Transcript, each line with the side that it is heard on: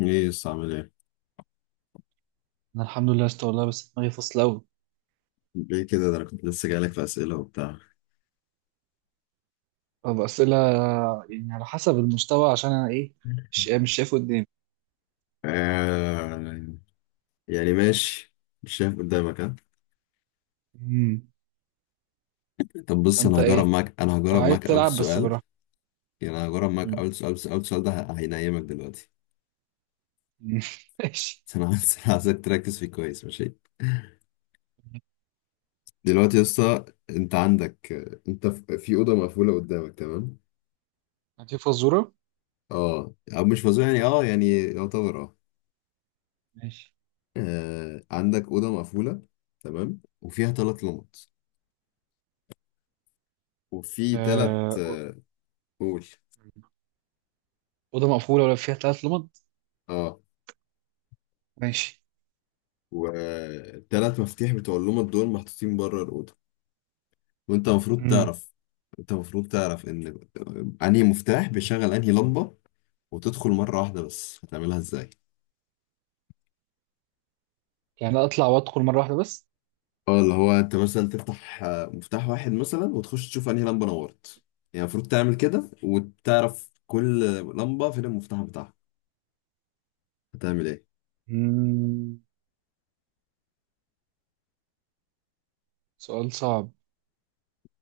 left: ايه يس، عامل ايه؟
right: انا الحمد لله است والله، بس دماغي فاصله قوي.
left: ليه كده؟ ده انا كنت لسه جايلك في اسئله وبتاع.
right: طب اسئله. يعني على حسب المستوى، عشان انا ايه، مش شايف قدامي.
left: آه، يعني ماشي. مش شايف قدامك، ها؟
right: امم.
left: طب بص،
right: فانت ايه،
left: انا
right: لو
left: هجرب
right: عايز
left: معاك اول
right: تلعب بس
left: سؤال.
right: براحتك.
left: يعني انا هجرب معاك
right: امم.
left: اول سؤال، بس اول سؤال ده هينيمك دلوقتي.
right: أمم. ماشي.
left: بس انا عايزك تركز فيه كويس، ماشي؟ دلوقتي يا اسطى، انت عندك، انت في اوضه مقفوله قدامك، تمام.
right: هاتي فزوره.
left: اه، او مش مزوق يعني، اه، يعني يعتبر، اه.
right: ماشي.
left: آه، عندك اوضه مقفوله، تمام، وفيها ثلاث لمط. وفي ثلاث.
right: آه.
left: قول.
right: اوضه مقفوله ولا فيها 3 لمض؟
left: اه،
right: ماشي.
left: والتلات مفاتيح بتوع اللمض دول محطوطين بره الأوضة. وأنت المفروض
right: امم.
left: تعرف أنت المفروض تعرف إن أنهي مفتاح بيشغل أنهي لمبة، وتدخل مرة واحدة بس. هتعملها إزاي؟
right: يعني اطلع وادخل مره واحده بس؟
left: اه، اللي هو أنت مثلا تفتح مفتاح واحد مثلا، وتخش تشوف أنهي لمبة نورت. يعني المفروض تعمل كده، وتعرف كل لمبة فين المفتاح بتاعها. هتعمل إيه؟
right: امم. سؤال صعب.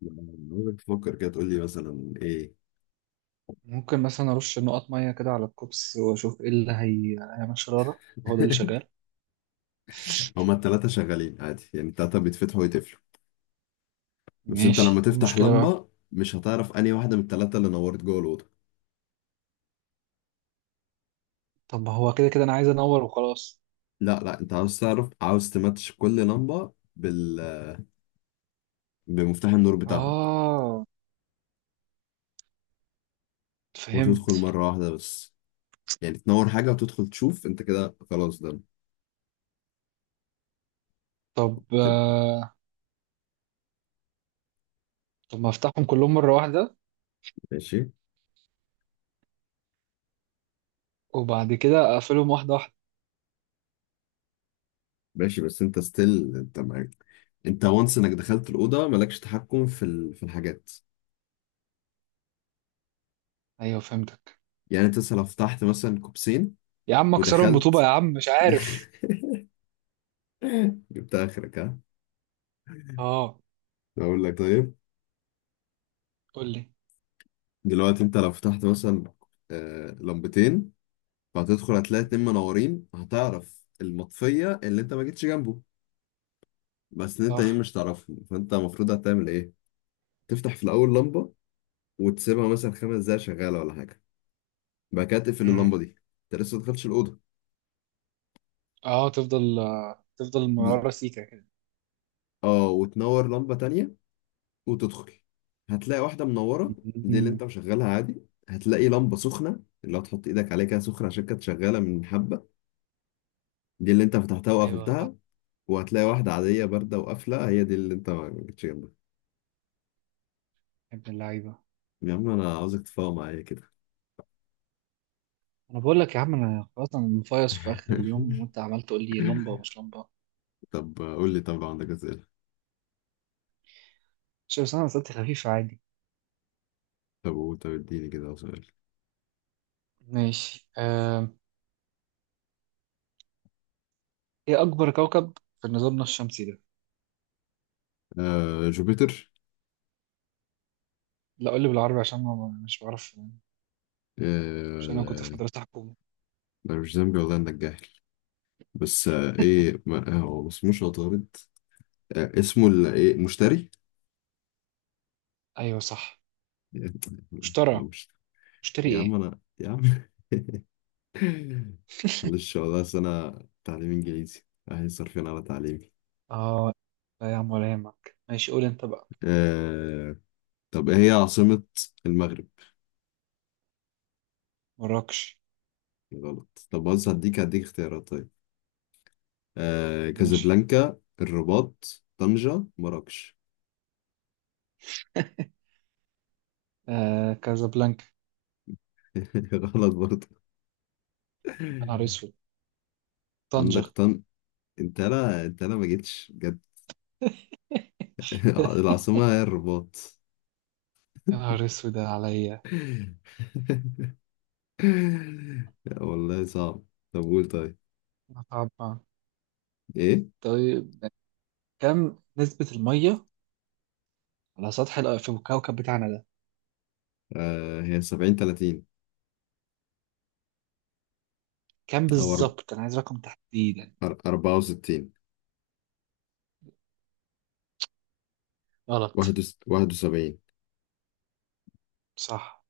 left: أنا عاوزك تفكر كده، تقول لي مثلا إيه؟
right: ممكن مثلا ارش نقط ميه كده على الكوبس واشوف ايه اللي هي هيعمل شراره، هو ده اللي شغال.
left: هما التلاتة شغالين عادي، يعني التلاتة بيتفتحوا ويتقفلوا. بس انت لما
right: ماشي، إيه
left: تفتح
right: المشكله بقى؟
left: لمبة، مش هتعرف انهي واحدة من التلاتة اللي نورت جوه الأوضة.
right: طب ما هو كده كده انا عايز انور وخلاص.
left: لا لا، انت عاوز تعرف، عاوز تماتش كل لمبة بمفتاح النور بتاعها،
right: اه،
left: وتدخل
right: فهمت.
left: مرة واحدة بس. يعني تنور حاجة وتدخل تشوف، انت كده خلاص، ده
right: طب
left: تبقى.
right: طب ما افتحهم كلهم مرة واحدة
left: ماشي.
right: وبعد كده اقفلهم واحدة واحدة.
left: ماشي، بس انت ستيل، انت معاك، انت وانس انك دخلت الأوضة مالكش تحكم في الحاجات.
right: ايوه، فهمتك.
left: يعني انت لو فتحت مثلا كوبسين
right: يا عم اكسرهم بطوبة،
left: ودخلت.
right: يا عم مش عارف.
left: جبت اخرك، ها؟
right: اه.
left: بقول لك، طيب،
right: قول لي.
left: دلوقتي انت لو فتحت مثلا لمبتين، فهتدخل هتلاقي اتنين منورين، هتعرف المطفية اللي انت ما جيتش جنبه. بس انت تانيين
right: صح.
left: مش تعرفهم، فانت المفروض هتعمل ايه. تفتح في الاول لمبة، وتسيبها مثلا 5 دقايق شغالة ولا حاجة. بعد كده تقفل
right: امم.
left: اللمبة دي. انت لسه ما دخلتش الأوضة.
right: اه، تفضل
left: بز...
right: مرة سيكة كده.
left: اه، وتنور لمبة تانية وتدخل، هتلاقي واحدة منورة. دي اللي
right: مم.
left: انت مشغلها عادي. هتلاقي لمبة سخنة، اللي هتحط ايدك عليها كده سخنة عشان كانت شغالة من حبة. دي اللي انت فتحتها
right: ايوه، صح.
left: وقفلتها. وهتلاقي واحدة عادية باردة وقافلة، هي دي اللي انت ما جيتش جنبها.
right: يا ابن اللعيبة.
left: يا عم، انا عاوزك تفاهم معايا كده.
right: انا بقول لك يا عم، انا خلاص، انا مفيص في اخر اليوم، وانت عمال تقول لي لمبة ومش لمبة.
left: طب قول لي، طب لو عندك اسئله.
right: مش، بس انا اسئلتي خفيفة عادي.
left: طب قول، طب اديني كده سؤال.
right: ماشي. ايه اكبر كوكب في نظامنا الشمسي ده؟
left: آه، جوبيتر.
right: لا، قول لي بالعربي عشان مش بعرف. عشان انا كنت
left: آه،
right: في مدرسة حكومة.
left: انا مش ذنبي والله انك جاهل. بس ايه، ما هو ما اسموش عطارد. آه، اسمه ايه، مشتري.
right: ايوه، صح.
left: آه،
right: مشتري.
left: مش.
right: مشتري
left: يا عم
right: ايه؟
left: انا، يا عم. معلش والله، أصل انا تعليم انجليزي، اهي صارفين على تعليمي.
right: اه. لا يا عم، ولا يهمك، ماشي قول انت بقى.
left: آه. طب ايه هي عاصمه المغرب؟
right: مراكش.
left: غلط. طب بص، هديك اختيارات طيب. آه،
right: ماشي.
left: كازابلانكا، الرباط، طنجة، مراكش.
right: آه، كازابلانكا.
left: غلط برضه.
right: يا نهار اسود. طنجة.
left: عندك طن. انت لا، انت لا، ما جيتش بجد. العاصمة هي الرباط.
right: يا نهار اسود عليا.
left: لا والله، صعب. طب قول، طيب.
right: متعب.
left: ايه،
right: طيب. كم نسبة المية على سطح في الكوكب بتاعنا ده؟
left: هي 70 30.
right: كم
left: او
right: بالظبط، انا عايز رقم تحديدا.
left: 64.
right: غلط.
left: 71.
right: صح.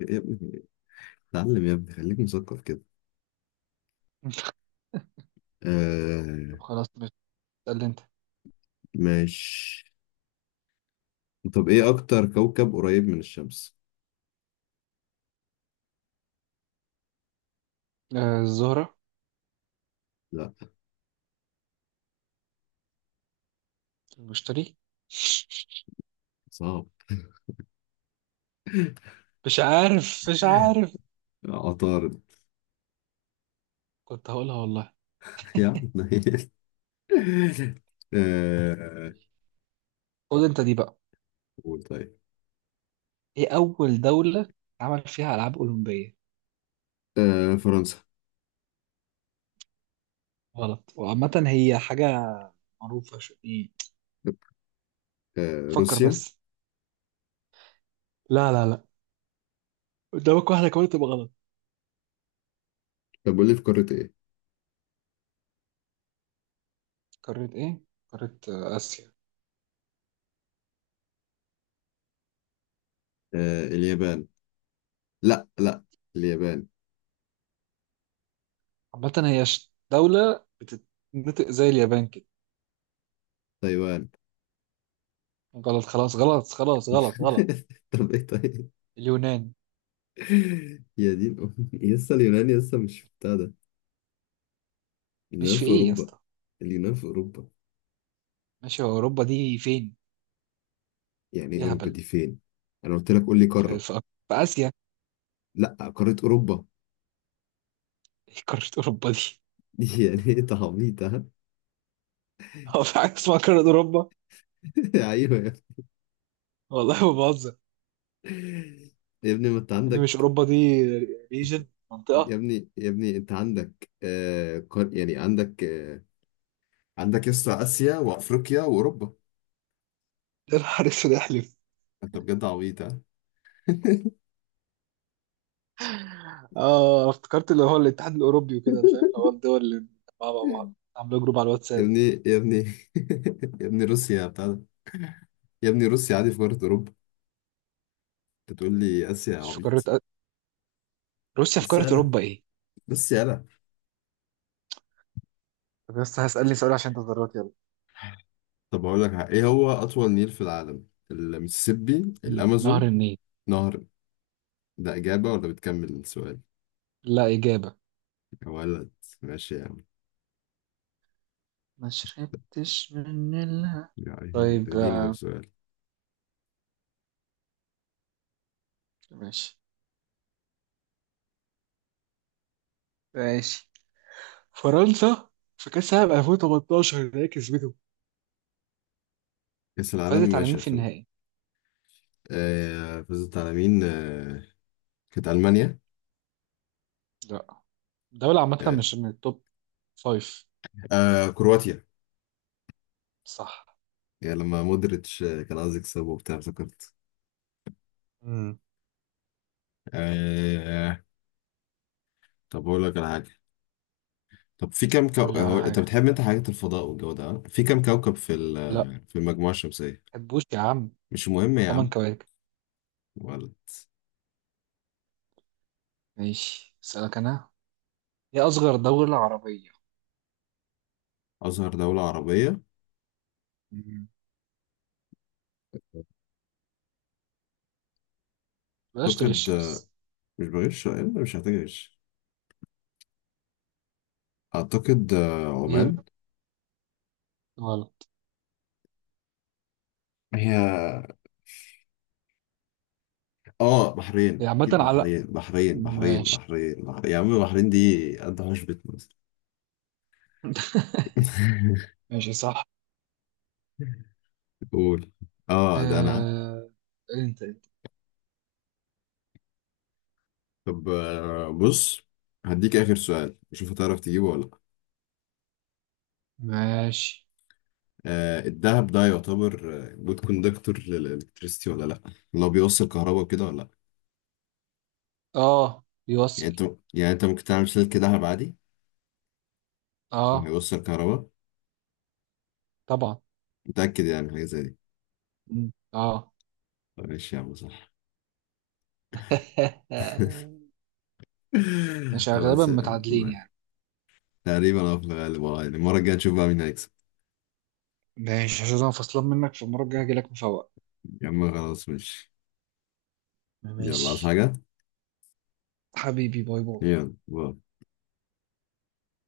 left: يا ابني، اتعلم يا ابني، خليك مثقف كده. آه.
right: طب خلاص اسأل انت.
left: ماشي، طب ايه اكتر كوكب قريب من الشمس؟
right: آه، الزهرة. المشتري.
left: صعب.
right: مش عارف مش عارف.
left: عطارد.
right: كنت هقولها والله.
left: يا عم نيل. آه،
right: خد انت دي بقى.
left: قول طيب.
right: ايه أول دولة عمل فيها ألعاب أولمبية؟
left: آه، فرنسا.
right: غلط، وعامة هي حاجة معروفة شو ايه.
left: آه،
right: فكر
left: روسيا.
right: بس. لا، لا، لا. قدامك واحدة كمان تبقى غلط.
left: طب قول لي، في قارة ايه؟
right: قارة ايه؟ قارة آسيا.
left: آه، اليابان. لا لا، اليابان.
right: عامة هي دولة بتتنطق زي اليابان كده.
left: تايوان.
right: غلط خلاص، غلط خلاص، غلط غلط.
left: طب ايه طيب؟
right: اليونان.
left: يا دين أمي، يسا اليونان، يسا مش بتاع ده.
right: مش
left: اليونان
right: في
left: في
right: ايه يا
left: اوروبا.
right: اسطى؟
left: اليونان في اوروبا.
right: ماشي، هو أوروبا دي فين؟
left: يعني ايه اوروبا
right: يهبل.
left: دي فين؟ انا قلت لك قول لي
right: في
left: قارة.
right: في في آسيا.
left: لا. قارة اوروبا.
right: ايه قارة اوروبا دي؟
left: يعني ايه تعبيط، ها؟
right: هو في حاجة اسمها قارة اوروبا؟
left: ايوه.
right: والله ما بهزر.
left: يا ابني، ما انت
right: يعني مش
left: عندك.
right: اوروبا دي ريجن،
left: يا
right: منطقة.
left: ابني، يا ابني انت عندك يعني عندك عندك يسطا اسيا وافريقيا واوروبا.
right: يا نهار اسود، احلف.
left: انت بجد عبيط، ها؟
right: اه، افتكرت اللي هو الاتحاد الاوروبي وكده، انا فاهم اللي هو الدول اللي مجمعة مع بعض عاملة جروب على
left: يا
right: الواتساب.
left: ابني، يا ابني، يا ابني روسيا بتاع ده. يا ابني، روسيا عادي في قارة اوروبا. انت تقول لي اسيا يا
right: مش في
left: عبيط.
right: قارة؟ روسيا في
left: بس
right: قارة
left: يالا،
right: اوروبا ايه؟
left: بس يالا.
right: طب بس هسألني سؤال عشان انت ضربت يلا.
left: طب هقول لك حاجة. ايه هو اطول نيل في العالم؟ المسيسيبي،
right: مم. نهر
left: الامازون،
right: النيل.
left: نهر. ده اجابة ولا بتكمل السؤال؟
right: لا، إجابة.
left: يا ولد. ماشي يا عم.
right: ما شربتش من الها.
left: يعني
right: طيب
left: اديني طب سؤال.
right: ماشي. ماشي. فرنسا في كأس العالم 2018 اللي هي كسبته،
left: كأس العالم
right: فازت على مين
left: ماشي
right: في
left: 2000.
right: النهائي؟
left: آه، فزت على مين؟ آه، كانت ألمانيا.
right: لا. دولة عامة
left: آه.
right: مش من التوب. فايف.
left: آه، كرواتيا.
right: صح.
left: يعني لما مودريتش آه، كان عايز يكسب وبتاع، افتكرت.
right: امم.
left: آه، طب أقول لك على حاجة. طب في كم
right: قول لي
left: آه،
right: على
left: أنت
right: حاجة.
left: بتحب، أنت حاجات الفضاء والجو ده، آه؟ في كم كوكب
right: لا.
left: آه، في المجموعة الشمسية؟
right: حبوش يا عم.
left: مش مهم يا
right: تمن
left: عم.
right: كواكب
left: ولد.
right: ماشي، اسألك أنا. هي أصغر دولة عربية؟
left: أصغر دولة عربية.
right: مم. بلاش
left: أعتقد
right: تغش
left: آه،
right: بس.
left: مش بغش، آه، مش هتغش. أعتقد آه،
right: هي.
left: عمان.
right: غلط.
left: هي. اه،
right: هي
left: بحرين،
right: عامة
left: اكيد
right: على.
left: بحرين، بحرين بحرين
right: ماشي.
left: بحرين بحرين يا عم، بحرين دي قد حشبة مصر.
right: ماشي، صح.
left: قول. اه، ده انا.
right: آه. انت.
left: طب آه، بص، هديك اخر سؤال، شوف هتعرف تجيبه ولا لا.
right: ماشي.
left: آه، الدهب ده يعتبر جود كوندكتور للالكتريسيتي ولا لا؟ لو بيوصل كهرباء كده، ولا لا؟
right: اه،
left: يعني
right: بيوصل.
left: انت يعني انت ممكن تعمل سلك دهب عادي
right: اه،
left: وهيوصل كهرباء.
right: طبعا.
left: متأكد يعني حاجة زي دي.
right: مم. اه.
left: طب ماشي يا عم، صح.
right: ماشي، غالبا
left: خلاص يا عم.
right: متعادلين يعني.
left: تقريبا، اه، في الغالب، اه، يعني المرة الجاية نشوف بقى مين هيكسب.
right: ماشي، عشان انا فصلان منك، في المرة الجاية هجيلك مفوق.
left: يا عم خلاص، ماشي. يلا، عايز
right: ماشي.
left: حاجة؟
right: حبيبي، باي باي.
left: يلا، باي.